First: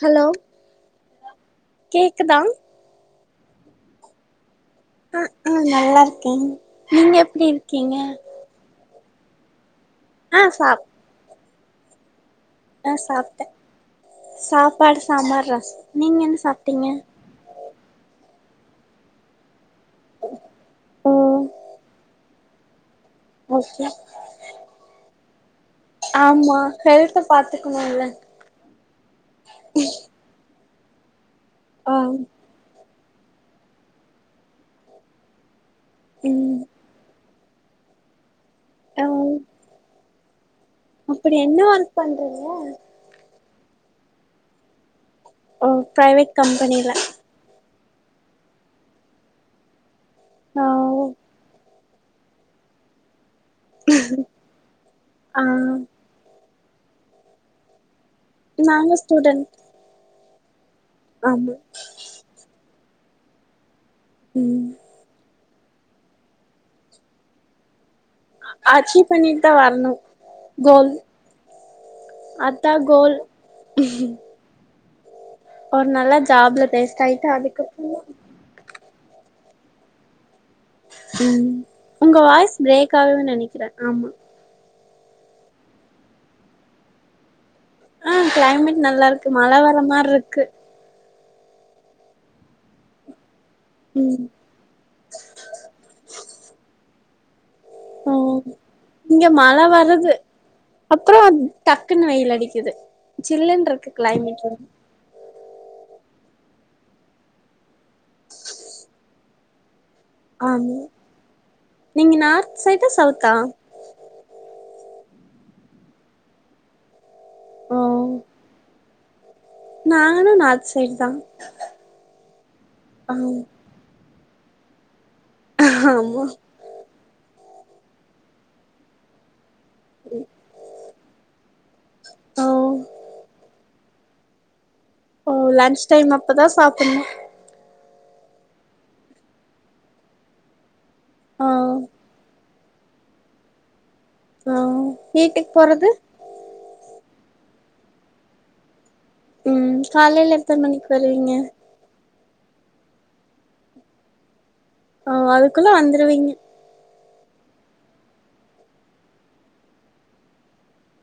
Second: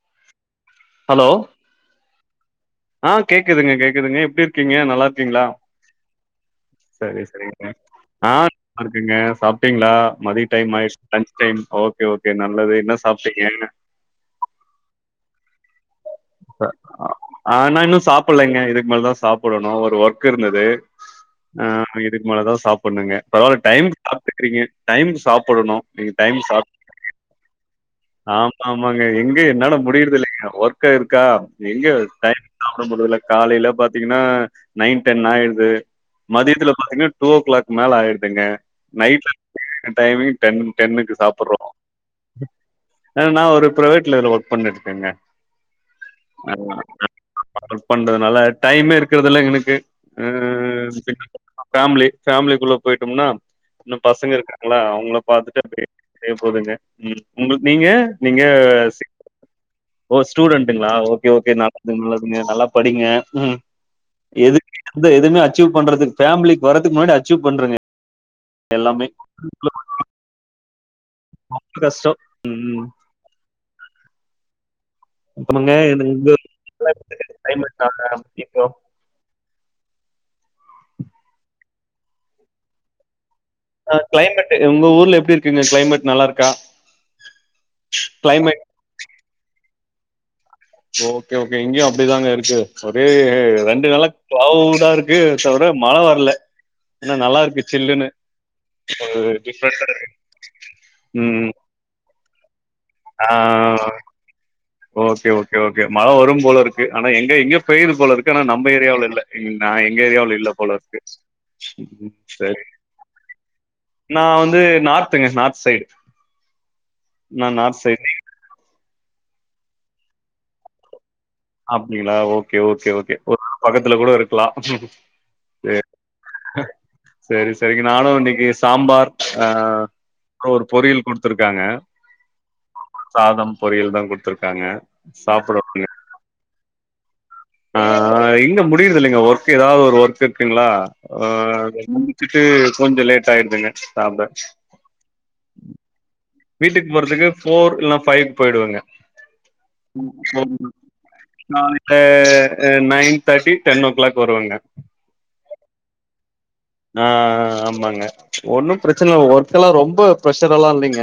Hello hello கேக்குதா ஆ கேக்குதுங்க கேக்குதுங்க எப்டி இருக்கீங்க ந ஆ நல்லார்க்கீங்ளா ஆ நல்லா இருக்கே நீங்க செரி எப்டி செரிங்க இருக்கீங்க ஆ ஆர்க்குங்க சாப்டீங்ளா ஆ மதிய டைம் சாப் ஆயிட்ச் lunch time okay okay okay நல்லது ஆ என்ன சாப்ட்டே சாப்டீங்க சாப்பாடு சாம்பார் ரசம் நீங்க என்ன சாப்ட்டீங்க அ ஆ நா இன்னு சாப்பில்லேங்க இதுக்கு மேலதா சாப்படணு ஒரு ஒர்க்கு இருந்தது ம் ஆ இதுக்கு மேலதா சாப்பணுங்க பரவால ஓகே டைம்கு சாப்ட்டுக்கிறீங்க டைம்கு சாப்படணு ஆமா நீங்க [unintelligible] ஹெல்த்த பாத்துக்கணுல்ல ஆமா ஆமாங்க எங்க என்னால முடிறது இல்லங்க ஒர்க் க்கா இருக்கா எங்க ஆ டைமுக்கு சாப்ட முடிவில்லக் காலைல பாத்தீங்கனா நைன் டென் ஆய்ருது ம் மதியதுல பாத்தீங்னா டூ ஓக் கிளாக் மேல ஆயிடுதுங்க ஆ நைட்ல டைமிங் டென் டென்னுக்கு அப்படி என்ன சாப்பர்றோ ஒர்க் பண்றீங்க அ நா ஒரு பிரைவேட்ல இதல ஒர்க் பண்ணிட்ருக்கேங்க ஓ பிரைவெட் [unintelligible] ஒர்க் பண்றதனால டைமே இருக்கதல்ல எங்னுக்கு அ ஆ ஓ [unintelligible] ஃபேம்லி ஃபேம்லிக்குள்ள போயிட்டோம்னா இன்னும் பசங்க இருக்காங்ளா அவங்ளப் ஆ பாத்துட்டு அப்டியே போதுங்க ம் உங்குள் நீங்க நீங்க சிக் உடன் ஓ ஸ்டூடன்ட்டுங்ளா ஓகே ஓகே நல்லதுங் நல்லதுங்க நல்லா படிங்க ம் ம் எதுக் எந்த எதுவுமே அச்சீவ் பண்றதுக் ஃபேம்லிக் வறத்துக் முன்னாடி அச்சீவ் பண்றங்க எல்லாமே அச்சிவ் பண்ணிட்தா வரணு கோல் ரொம்ப கஷ்டம் அதா ம் கோல் ஆமாங்க ஒரு இந்த- நல்லா இந்த ஜாப்ல ப்ளேஸ்ட் ஆயிட்டு அதுக்கப்றோ ஜிப்ரோ ம் உங்க வாய்ஸ் பிரேக் ஆகுதுன் நெனைக்றே அ கிளைமேட்டு உங்க ஊர்ல எப்டி இருக்குங்க கிளைமேட் நல்லாருக்கா அ கிளைமேட் நல்லாருக்கு மழ வர மார்ருக்கு ஓகே ஓகே இங்கியு அப்டிதாங்க இருக்கு ஒரே ரெண்டு நாள்லக் ம் கிளவுடாருக் இருக்கு தவிர மழ வரல ஆனா நல்லா இருக்கு ஜில்லுனு ம் இங்க ஒரு மழ வருது டிஃப்றென்ட்டாருக் அப்றோ ம் டக்குன்னு வெயில் அடிக்குது ஆ சில்லுனு இருக்கு கிளைமேட் ஓகே ஓகே ஓகே மழ வரும் போல இருக்கு ஆனா எங்க எங்க பெயுது போல இருக்கு ஆனா நம்ம ஏரியாவவுல இல்ல நா எங்க ஏரியாவுல இல்ல போல ஆமா இருக்கு நீங்க நார்த் சரி சைடா சவுத்தா நா வந்து நார்த்துங்க நார்த் சைடு ந நார்த் சைடு நீ நானு நார்த் சைட் தான் அப்படிங்களா ஓகே ஓகே ஓகே ஒரு வேல பக்கத்துல கூட இருக்கலாம் ஆமா சரி சரிங்க நானும் இன்னைக்கு சாம்பார் அ அப்ற ஒரு பொரியல் கொடு த்திருக்காங்க ஓ சாதம் பொரியல் தான் கொடுத்துருக்காங்க ஓ லன்ச் டைம் அப்பதான் சாப்பிடணும் ஆ இன்னு முடியுறது இல்லைங்க ஒர்க் ஏதாவது ஒரு ஒர்க் இருக்குங்களா ஆ [unintelligible] கொஞ்சம் லேட் ஆயிடுதுங்க சாப்ட ஆ வீட்டுக்கு போறது வீட்டுக்கு போறதுக்கு ஃபோர் இல்லாம் ஃபைவ்கு போயிடுவங்க ம் காலைல எத்தன மணிக்கு வருவீங்க [unintelligible] ஹே nine thirty ten o'clock வருவேங்க ஓ அதுக்குள்ள வந்துருவீங் நா ஆமாங்க ஒன்னும் பிரச்சன இல்லங்க ஒர்க் எல்லாம் ரொம்ப பிரஷர் எல்லாம் இல்லைங்க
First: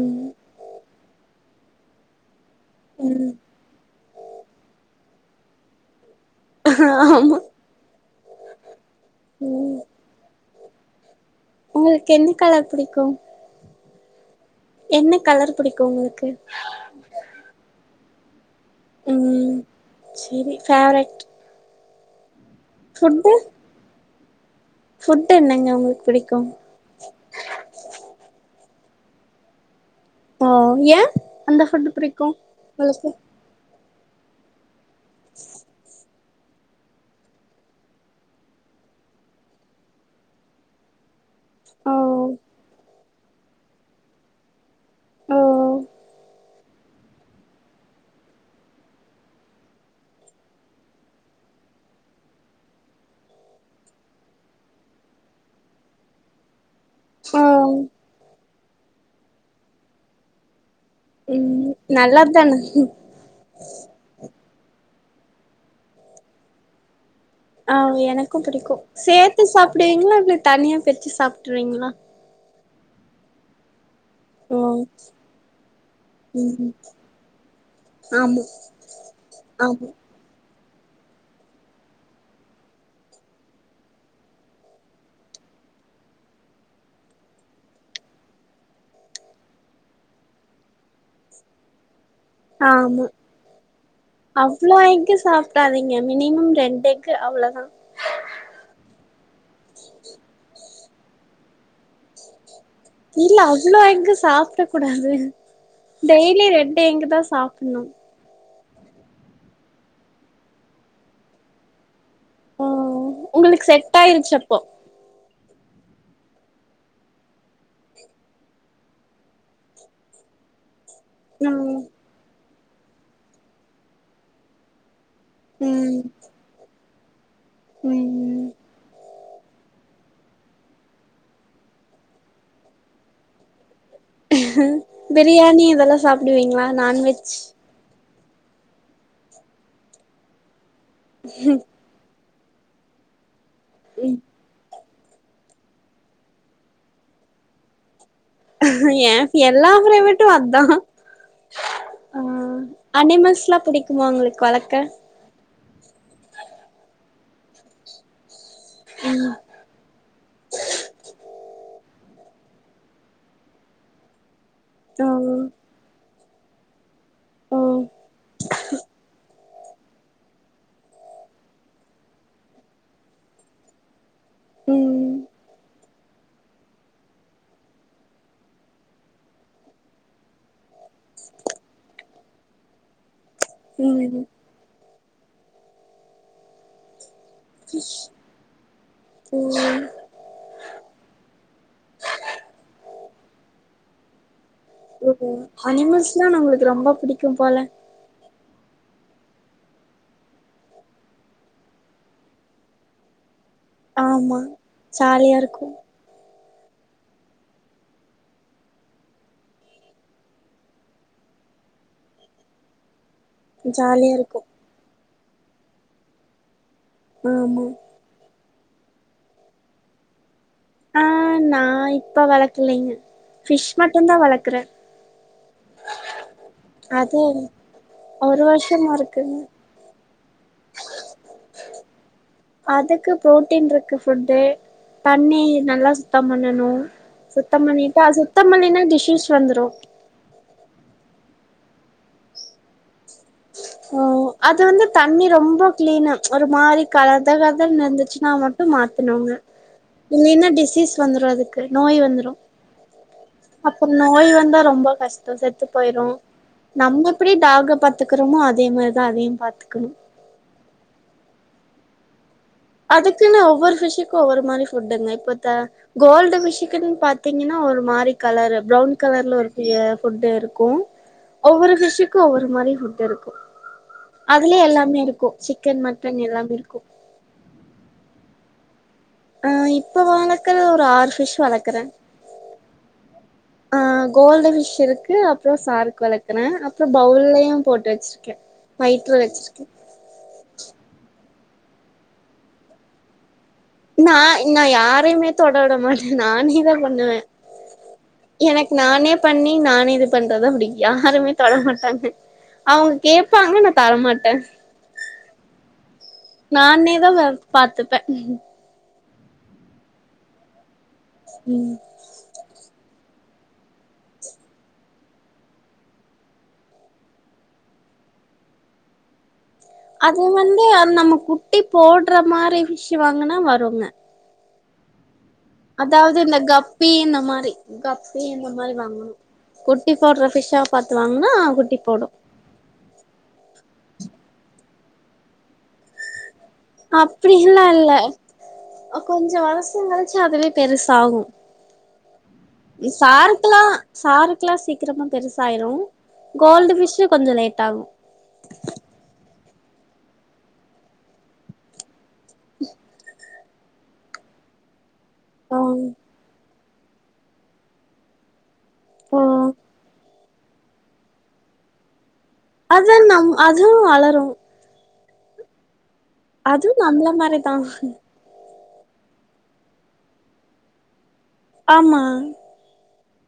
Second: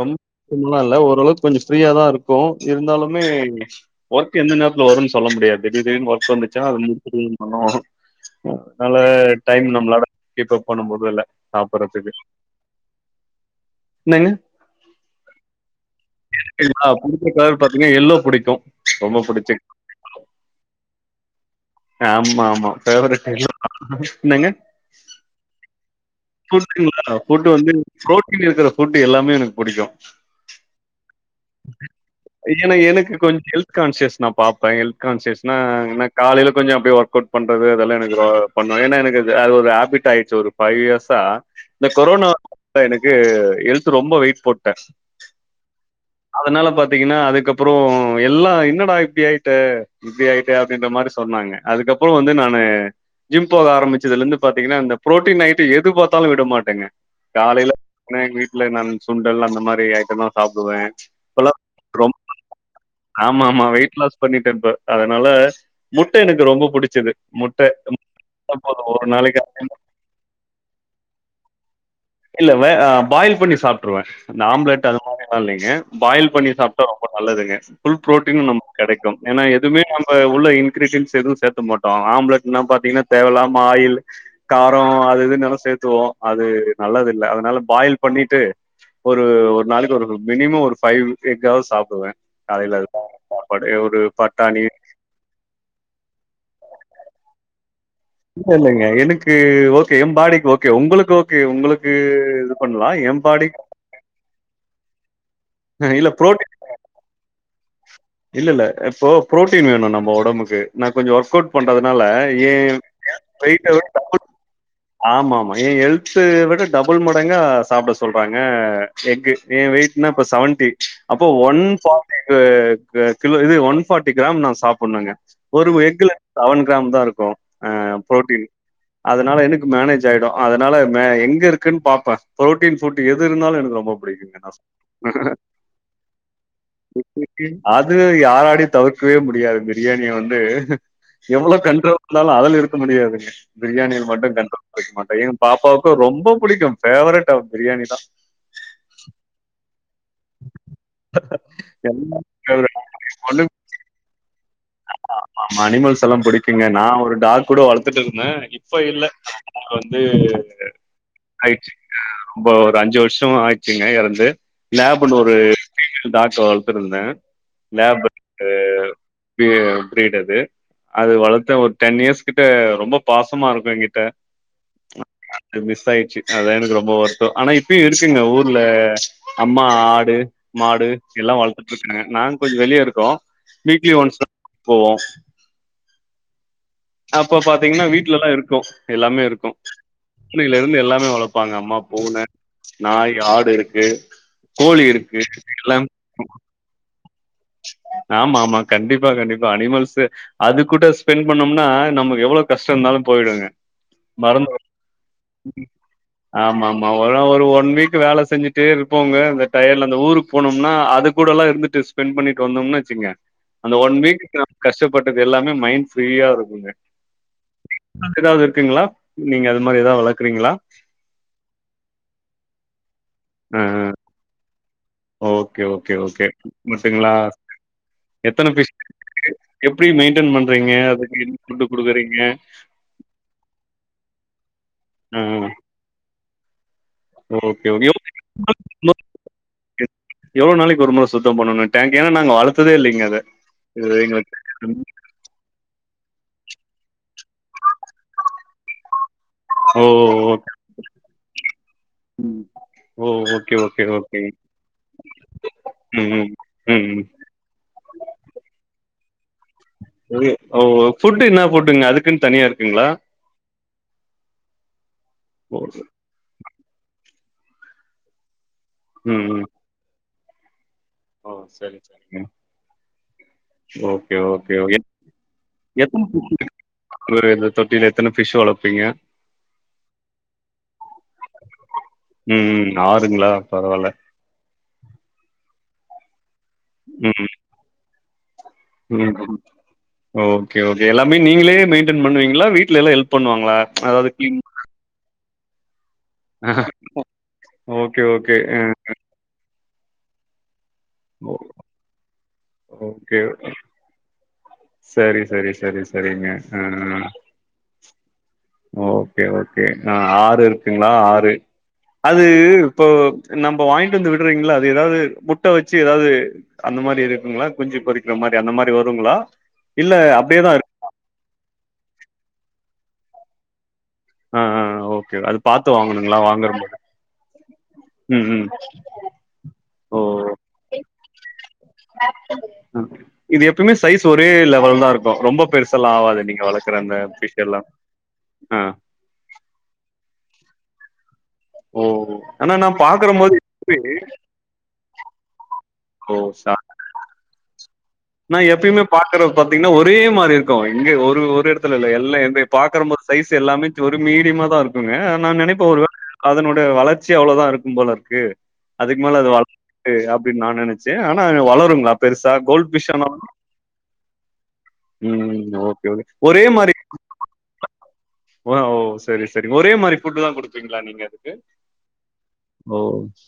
ரொம்ப [unintelligible] இல்ல ஓரளவுக்கு கொஞ்சம் ஃப்ரீயாதான் இருக்கும் இருந்தாலுமே ம் ஒர்க் எந்த நேரத்துல வரும்னு சொல்ல முடியா திடீர்னு ஒர்க் வந்து [unintelligible] ஆமா அதுனால டைம் ம் நம்மளால கீப்பப் பண்ண முடியல ஒங்களுக்கு சாப்பிட்றதுக்கு எந்த கலர் பிடிக்கும் என்னங்க என்ன கலர் பிடிக்கும் ஒங்களுக்கு என்ன கலர் பாத்தீங்கன்னா யெல்லோ பிடிக்கும் ரொம்ப பிடிச்ச சேரி கேரட் ஆமா ஆமா ஃபேவரெட் [unintelligible] என்னங்க ஃபுட் என்னங்க உங்களுக்கு பிடிக்கும் ஃபுட்டு [unintelligible] ஃபுட்டு வந்து ப்ரோட்டீன் இருக்கிற ஃபுட்டு எல்லாமே எனக்கு பிடிக்கும் ஓ ஏன் அந்த ஃபுட்டு பிடிக்கும் உங்களுக்கு கான்சியஸ்னா பாப்பே ஹல்த் கான்சியஸ்னா எனக் காலையில் கொஞ்சம் அடிய ஒர்க் அவுட் பண்ணுறது அதெல்லாம் எனக்கு பண்ணோம் ஏன்னா எனக்கு அது ஒரு ஹேபிட் ஆயிடுச்சு ஒரு ஃபைவ் இயர்ஸா இந்த ஓ கொரோனா எனக்கு ஹெல்த் ரொம்ப வெயிட் போட்டேன் ஓ அதனால பாத்தீங்கன்னா அதுக்கப்பறம் எல்லாம் என்னடா இப்டி ஆயிட்ட இப்டி ஆயிட்ட அப்டின்ற மாரி சொன்னாங்க அதுக்கப்பறம் வந்து நானு ஜிம் போக ஆரம்பிச்சதுல இருந்து பாத்தீங்கன்னா இந்த பு்ரோட்டீன் ஐடம் எது பாத்தாலும் விட மாட்டேங்க ஓ காலையில எங்க வீட்டுல நான் சுண்டல் அந்த மாரி ஐட்டம்ல்லாம் சாப்பிடுவேன் ம் நல்லதான ஆமா ஆமா வெயிட் லாஸ் பண்ணிட்டே இருப்ப அதனால முட்டை எனக்கு ரொம்ப பிடிச்சது ஆ எனக்கும் பிடிக்கும் சேர்த்து நாளைக்கு சாப்பிடுவீங்களா இல்ல தனியா பிரிச்சு சாப்ட்டுருவீங்களா இல்ல வே ஆ பாயில் பண்ணி சாப்ட்ருவேன் இந்த ஓ ஆம்லெட் அது மாதிரில்லாம் இல்லேங்க பாயில் பண்ணி ம் சாப்ட்டா ரொம்ப நல்லதுங்க புல் பு்ரோட்டீன் ஆமா நமக்கு கெடைக்கு ஏன்னா எதுமே ஆமா நம் இப்ப உள்ள இன்கிரீசின்ஸ் எதுவு சேர்த்த மாட்டோ ஆம்லெட்னா பாத்தீங்கன்னா தேவ இல்லாம ஆயில் காரோ அது இதுன்னு எல்லா சேத்துவோ அது நல்லது இல்ல அதனால பாயில் பண்ணீட்டு ஒரு ஒரு நாளைக்கு ஒரு மினிமம் ஒரு ஃபைவ் எக்காது சாப்புடுவே காலையில அதுதா ஆமா சாப்பாடு ஒரு பட்டாணி பத்தாதிங்க மினிமம் ரெண்டு எஃக்கு அவ்வளதா இல்ல இல்லங்க எனக்கு ஓகே எம் பாடிக்கு ஓகே உங்களுக்கு ஓகே உங்களுக்கு பண்ணலாம். என் இல்ல பாடிக்கு அவ்ளோ எஃகு சாப்புட கூடாது இல்ல புரோ டெய்லி ரெண்டு எஃகுதா சாப்புணு இல்ல இல்ல இப்போ பு்ரோட்டீன் வேணு நம்ம ஒடம்புக்கு நா கொஞ்சோ ஒர்க் அவுட் பண்றதுனால ஏ [inaudible] ஓ உங்களுக்கு செட் டபுள் ஆயிருச்சு அப்போ ஆமாம்மா எ ஹெல்த்து விட டபுள் மடங்கா சாப்புட சொல்றாங்க எஃகு எ வெயிட்னா இப்ப சவன்ட்டி அப்போ ஒன் ம் [inaudible] கு கு கிலோ இது ஒன் ஃபாட்டி கிராம் நா சாப்புன்னுங்க ஒரு ம் எஃகுல சவன் கிராம் தா இருக்கு அ ப்ரோட்டீன் ம் அதனால எனக்கு மேனேஜ் ஆயிடு அதனால மே எங்க இருக்குன்னு பாப்ப ப்ரோட்டீன் புட் எது இருந்தாலு எனக்கு ரொம்ப பிடிக்குங்க. நான் பிரியாணி இதெல்லா சாப்பிடுவீங்களா நான்வெஜ் அது யாராடி தவிர்க்கவே முடியாது பிரியாணிய வந்து எவ்வளோ கண்ட்ரோ இருந்தாலு அது நிறுத்த முடியாதுங்க பிரியாணிய மட்டு கண்ட்ரோ டிக்க மாட்டே எ பாப்பாவுக்கு ரொம்ப புடிக்கு பேவரட் அவ பிரியாணி தா ஏ [unintelligible] ட்டு அதா அ எல்லாமே அனிமல்ஸ்லா புடிக்குமா உங்களுக்கு வளக்க அ ஆமா அனிமல்ஸ் எல்லா புடிக்குங்க நா ஒரு டாக் கூட வளத்துட்டுருந்தே இப்ப இல்ல [inaudible] வந்து ஆயிருச்சு இங்க ரொம்ப ஒரு அஞ்சு வருஷோ ஆயிடுச்சுங்க எறந்து லேபுன்னு ஒரு ம் பிமேல் டாக்க வளத்துருந்த ம் லேப் அ பி பிரீடு அது அது வளத்த ஒரு டென் இயர்ஸ் கிட்ட ரொம்ப பாசமா இருக்கு எங்கிட்ட ம் அது மிஸ் ஆயிருச்சு அதா எனக்கு ரொம்ப வறுதோ அனா இப்பயு இருக்குங்க ஊர்ல அம்மா ஆடு மாடு எல்லா வளத்துட்டுருக்காங்க நாங்க கொஞ்சோ வெளிய இருக்கோ வீக்லி ஒன்ஸ் ம் தா போவோ அப்ப பாத்திங்ன்னா வீட்லெல்லா இருக்கு எல்லாமே இருக்கு ம் னையில்ல எதுமே எல்லாமே வளப்பாங்க அம்மா பூன நாய் ஆடு இருக்கு கோழி இருக்கு ஓ எல்லாம் அனிமல்ஸ்னா நம்மளுக்கு ரொம்ப புடிக்கு போல ஆமாம்மா கண்டிப்பா கண்டிப்பா அனிமல்ஸு அது கூட ஸ்பென் பண்ணோம்னா நமக்கு எவ்வளோ கஷ்டோ இருந்தாலு போயிடுங்க ஆமா மறந் [inaudible] ஜாலியா இருக்கு ஆமாம்மா ஒரு ஒரு ஒன் வீக் வேல செஞ்சுட்டே இருப்போங்க அந்த டயடுல அந்த ஊருக்கு போனம்னா அது கூடலா இருந்துட்டு ஸ்பென்ட் பண்ணிட்டு வந்தொம்னா வெச்சுங்க அந்த ஒன் ஜாலியா இருக்கு வீக்குக்கு கஷ்டப்பட்டது எல்லாமே மைண்ட் ஃப்ரீயா இருக்குங்க ஆமா அங்க எதாவது இருக்குங்களா நீங்க அது மாதிரி எதாவ்து வளக்குறிங்ளா ஆ நா இப்ப வளக்கலிங்க ஆ பிஷ் மட்டு தா வளக்கற ஓகே ஓகே ஓகே முசுங்களா ஒரு எத்தன பிஷ் வருஷமா இருக்குங்க [inaudible] எப்படி மெயின்டைன் பண்றீங்க அதுக்கு என் ஃபுட்டு குடுக்குறீங்க அதுக்கு ப்ரோட்டீன் இருக்கு ஃபுட்டு ஆ ஆ. தண்ணி நல்லா சுத்தோ பண்ணணு ஓகே, சுத்தம் ஓகே. எவ்ளோ பண்ணிட்டா சுத்தம் பண்லினா டிஷிஸ் வந்துரு எவ்ளோ நாளைக்கு ஒரு முற சுத்தம் பண்ணணு டேங்க் ஏனா நாங்க வளர்த்ததே இல்லைங்க அத இது ம் எங்களுக்கு அது வந்து தண்ணி ரொம்ப கிளீனா ஒரு மாரி கத கதனு இருந்துச்சுனா மட்டும் மாத்தனுங்க ஓ! இல்லைன்னா ஓகே. டிசீஸ் வந்துரு அதுக்கு நோய் வந்துரு ஓ ஓக் அப்ப நோய் வந்தா ரொம்ப கஷ்டொ செத்து போயிரு ம், ம். ம், ம். நம்ம எப்டி டாக்க பாத்துக்கறோமோ அதே மாரிதா அதையு பாத்துக்கணு ஓ ஃபுட்டு என்ன ஃபுட்டுங்க அதுக்குன் தனியா இருக் அதுக்குன்னு ஒவ்வொரு ஃபிஷுக்கு ஒவ்வொரு மாரி ஃபுட்டுங்க இப்பத்த ஓ! கோல்டு ஃபிஷ்க்குன்னு பாத்தீங்கன்னா ஒரு மாரி கலரு ப்ரவுன் ம், கலர்ல ம். ஒரு ய ஃபுட் இருக்கு ஓ! ஒவ்வொரு சரி, சரிங்க. ஃபிஷுக்கு ஒவ்வொரு மாரி ஃபுட் இருக்கு ஓகே, ஓகே. அதுலே எத் எல்லாமே இருக்கு சிக்கன் மட்டன் எல்லாமே இருக்கு ஒரு இந்த தொட்டில எத்தன ஃபிஷ் வளப்பீங்க ஆ இப்ப வளக்கல் ஒரு ஆறு ஃபிஷ் வளக்குறே ம். ஆ பரவால்ல. கோல்டு ஃபிஷ் இருக்கு அப்றோ சார்க் வளக்குறே அப்றோ பவுல்லையு போட்டு வச்சிருக்கே ம் வயிற்று ம் வச்சிருக்கே ஓகே ஓகே எல்லாமே நீங்களே மெயின்டென் பண்ணுவீங்களா வீட்ல எல்லா ஹெல்ப் பண்வாங்களா நா நா யாரையுமே தொட விடமாட் நானேதா பண்ணுவ ஓகே, ஓகே. அ எனக்கு நானே பண்ணி நானே இது பண்றதா புடிக்கு ஓ யாருமே தொடமாட்டாங்க அவங்க ஓகே. கேப்பாங்க நா தரமாட்ட சரி சரி சரி சரிங்க ஆ நானே தா வ பாத்துப்பே ஓகே ஓகே ஆ ஆறு இருக்குங்ளா ஆறு அது இப்போ நம்ப வாங்கிட்டு வந்து விடுறீங்களா அது எதாவது முட்ட வச்சு எதாவ்து அந்த மாரி இருக்குங்களா குஞ்சு பொறிக்கிற மாரி அந்த மாரி வருங்களா இல்ல அது அப்படியே தான் வந்து இருக்கு. அது நம்ம குட்டி போடுற மாரி ஃபிஷ் வாங்கன்னா வருங்க ஆ ஆ ஓகே அது பாத்து அதாவ்து வாங்கணுங்களா? இந்த வாங்குற மாரி. கப்பி இந்த மாரி கப்பி ம், ம். இந்த மாரி வாங்கணு குட்டி ஓ! போடுற ஃபிஷ்ஷா பாத்து வாங்குனா குட்டி போடு அ இது எப்பயுமே சைஸ் ஒரே லெவல்தா இருக்கு ரொம்ப பெருசெல்லா ஆவாது நீங்க வளக் குற அந்த ஃபிஷ் எல்லாம் ஆ அ கொஞ்சொ வருஷொ கழிச்சு அதுவே பெருசாகு ஓ ஆனா நா இ பாக்குறம் போது சார்க்குலா எப்பயுமே- சார்க் க்லா சீக்கிரமா பெருசாயிரு ஓ சா கோல்டு ஃபிஷு கொஞ்சொ லேட்டாகு நா எப்பயுமே பாக்குறது பாத்தீங்கன்னா ஒரே மாரி இருக்கு இங்க ஒரு ஒரு எடத்துல இல்ல எல்லா ம்பே பாக்குறம்போ சைஸ் எல்லாமே ஒரு மீடியமாதா இருக்குங்க நா ஆ நெனைப்ப ஒரு வேல அதனோ ட வளர்ச்சி அவ்ளோதா இருக்கும் போல இருக்கு அதுக்கு மேல ஓ அது வளராது அப்டின்னு நா நெனச் ச ஆனா வளருங்லா பெருசா கோல் அதா நம் அதுவு வளரு ம் ஓகே ஓகே ஒரே மாரி அதுவு நம்ள மாரிதா ஓ ஓ செரி செரி ஒரே மாரி ஃபுட்டு்தா குடுப்பீங்ளா நீங்க அதுக்கு ஆமா ஓ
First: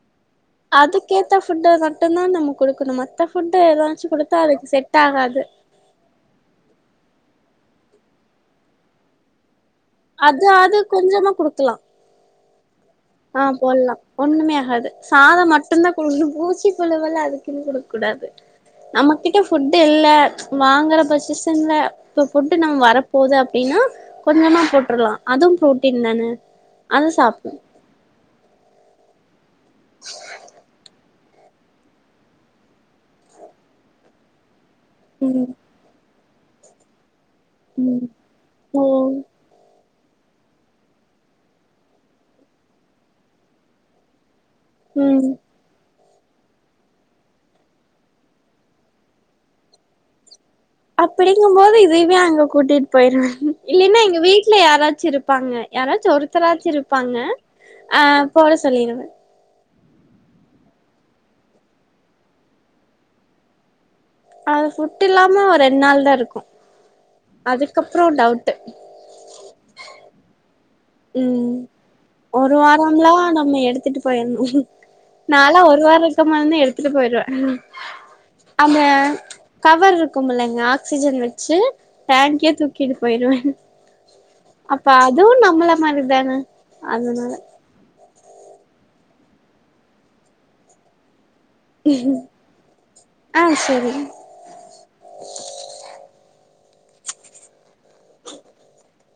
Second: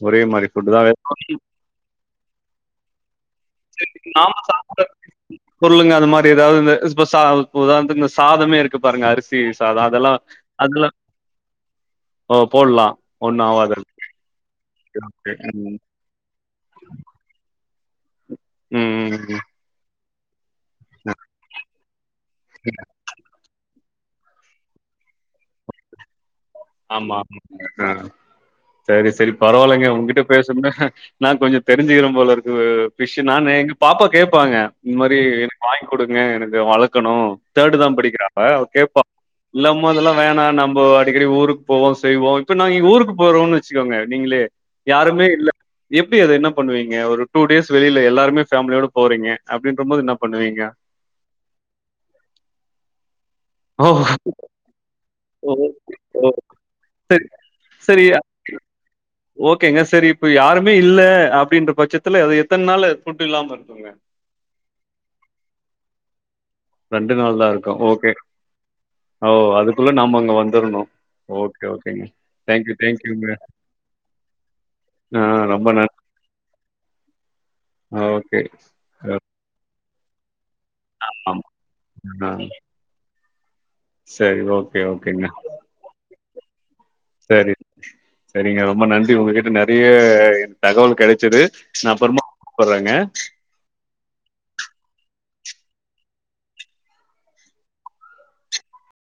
ஒரே மாரி ஃபுட்டு தா அதுக்கேத்த ஃபுட்டு மட்டு தா நம்ம குடுக்கணு மத்த ஃபுட்டு எதா நா சாப்டாச்சு நீங்க பொருளுங்க அது மாரி ஏதாது இந்த இப்ப ச உதாரணத்துக்கு இந்த சாதமே இருக்கு பாருங்க அரி சி சாதோ அதெல்லா அது அது அதுலா கொஞ்சமா குடுக்கலா ஓ போட்லா ஆ போட்லா ஒன்னுமே ஆகாது ஓகே சாதம் ம் மட்டும் தா பூழு பூச்சி புழுவெல்லா அதுக்குன்னு குடுக் கூடாது ம் நம்மகிட்ட ம் ஃபுட் இல்ல வாங்குற பொசிசன்ல இப்ப ஃபுட்டு நம் வரப்போது அப்டின்னா கொஞ்சமா போட்டுறலா அதுவு ப்ரோட்டீன் தானே ஆமா ஆமா ஆ சேரி சேரி பரவாலங்க உங்கிட்டபேசுன நான் கொஞ்சோ தெரிஞ்சிக்கிற போல இருக்கு ஃபிஷ் நானு எங்க பாப்பா கேப்பாங்க இந்த மாரி ம் வாங்கி குடுங்க எனக்கு வளக்கணு தேர்டு தா ம் படிக்கிறா அவ ஓ கேப்பா இல்லா அம்மு அதெல்லா வேணா நம்போ அடிக்கடி ஊருக்கு போவோ செய்வோ இப்ப நாங்கங்க ஊருக்கு போறோம்னு வெச்சுக்கோங்க நீங்களே ம் யாருமே இல்ல எப்டி அது என்ன பண்ணுவீங்க ஒரு டூ டேஸ் வெளில எல்லாருமே ஃபேமிலியோட போறீங்க அப்டின்ற போது என்ன பண்ணுவீங்க அப்டிங்கும் போது இதைமே அங்க கூட்டிட்டு போயிருவே ஓ இல்லேன்னா எங்க வீட்டுல யாராச்சு இருப்பாங்க ஓ யாராச்சு ஓ ஒருத்தராச்சும் இருப்பாங்க ஆ சரி போட சொல்லிறுவே ஓகேங்க செரி இப்ப யாருமே இல்ல அப்டின்ற பட்சத்துல அத எத்தன நாளு ஃபுட்டு் இல்லாம இருக்குங்க அது ஃபுட்டு இல்லாம ஒரு ரெண்டு நாள் தா இருக்கு ரெண்டு நாள் தா இருக்கு அதுக்கப்றோ ஓகே டவுட்டு அதுக்குள்ள நாம அங்க வந்துறணு ம் ஒரு வாரம்லா தேங்க்யூங்க நம்ம எடுத்துட்டு போயிடணு ஆ நாலா ரொம்ப ஒரு நன் வாரம் இருக்க மான்னே எடுத்துட்டு போயிருவே ஓகே அந்த கவர் இருக்கும் இல்லங்க ஆக்சிஜன் ஆமா வெச்சி ஆ பெங்கிய தூக்கிட்டு போயிருவே சரி ஓகே அப்ப ஓகேங்க அதுவு நம்மள மாரி தானே அதனால செரிங்க ரொம்ப நன்றி உங்ககிட்ட நெறைய தகவல் கெடைச்சது நா அப்பறமா கூப்பட்றேங்க ஆ செரி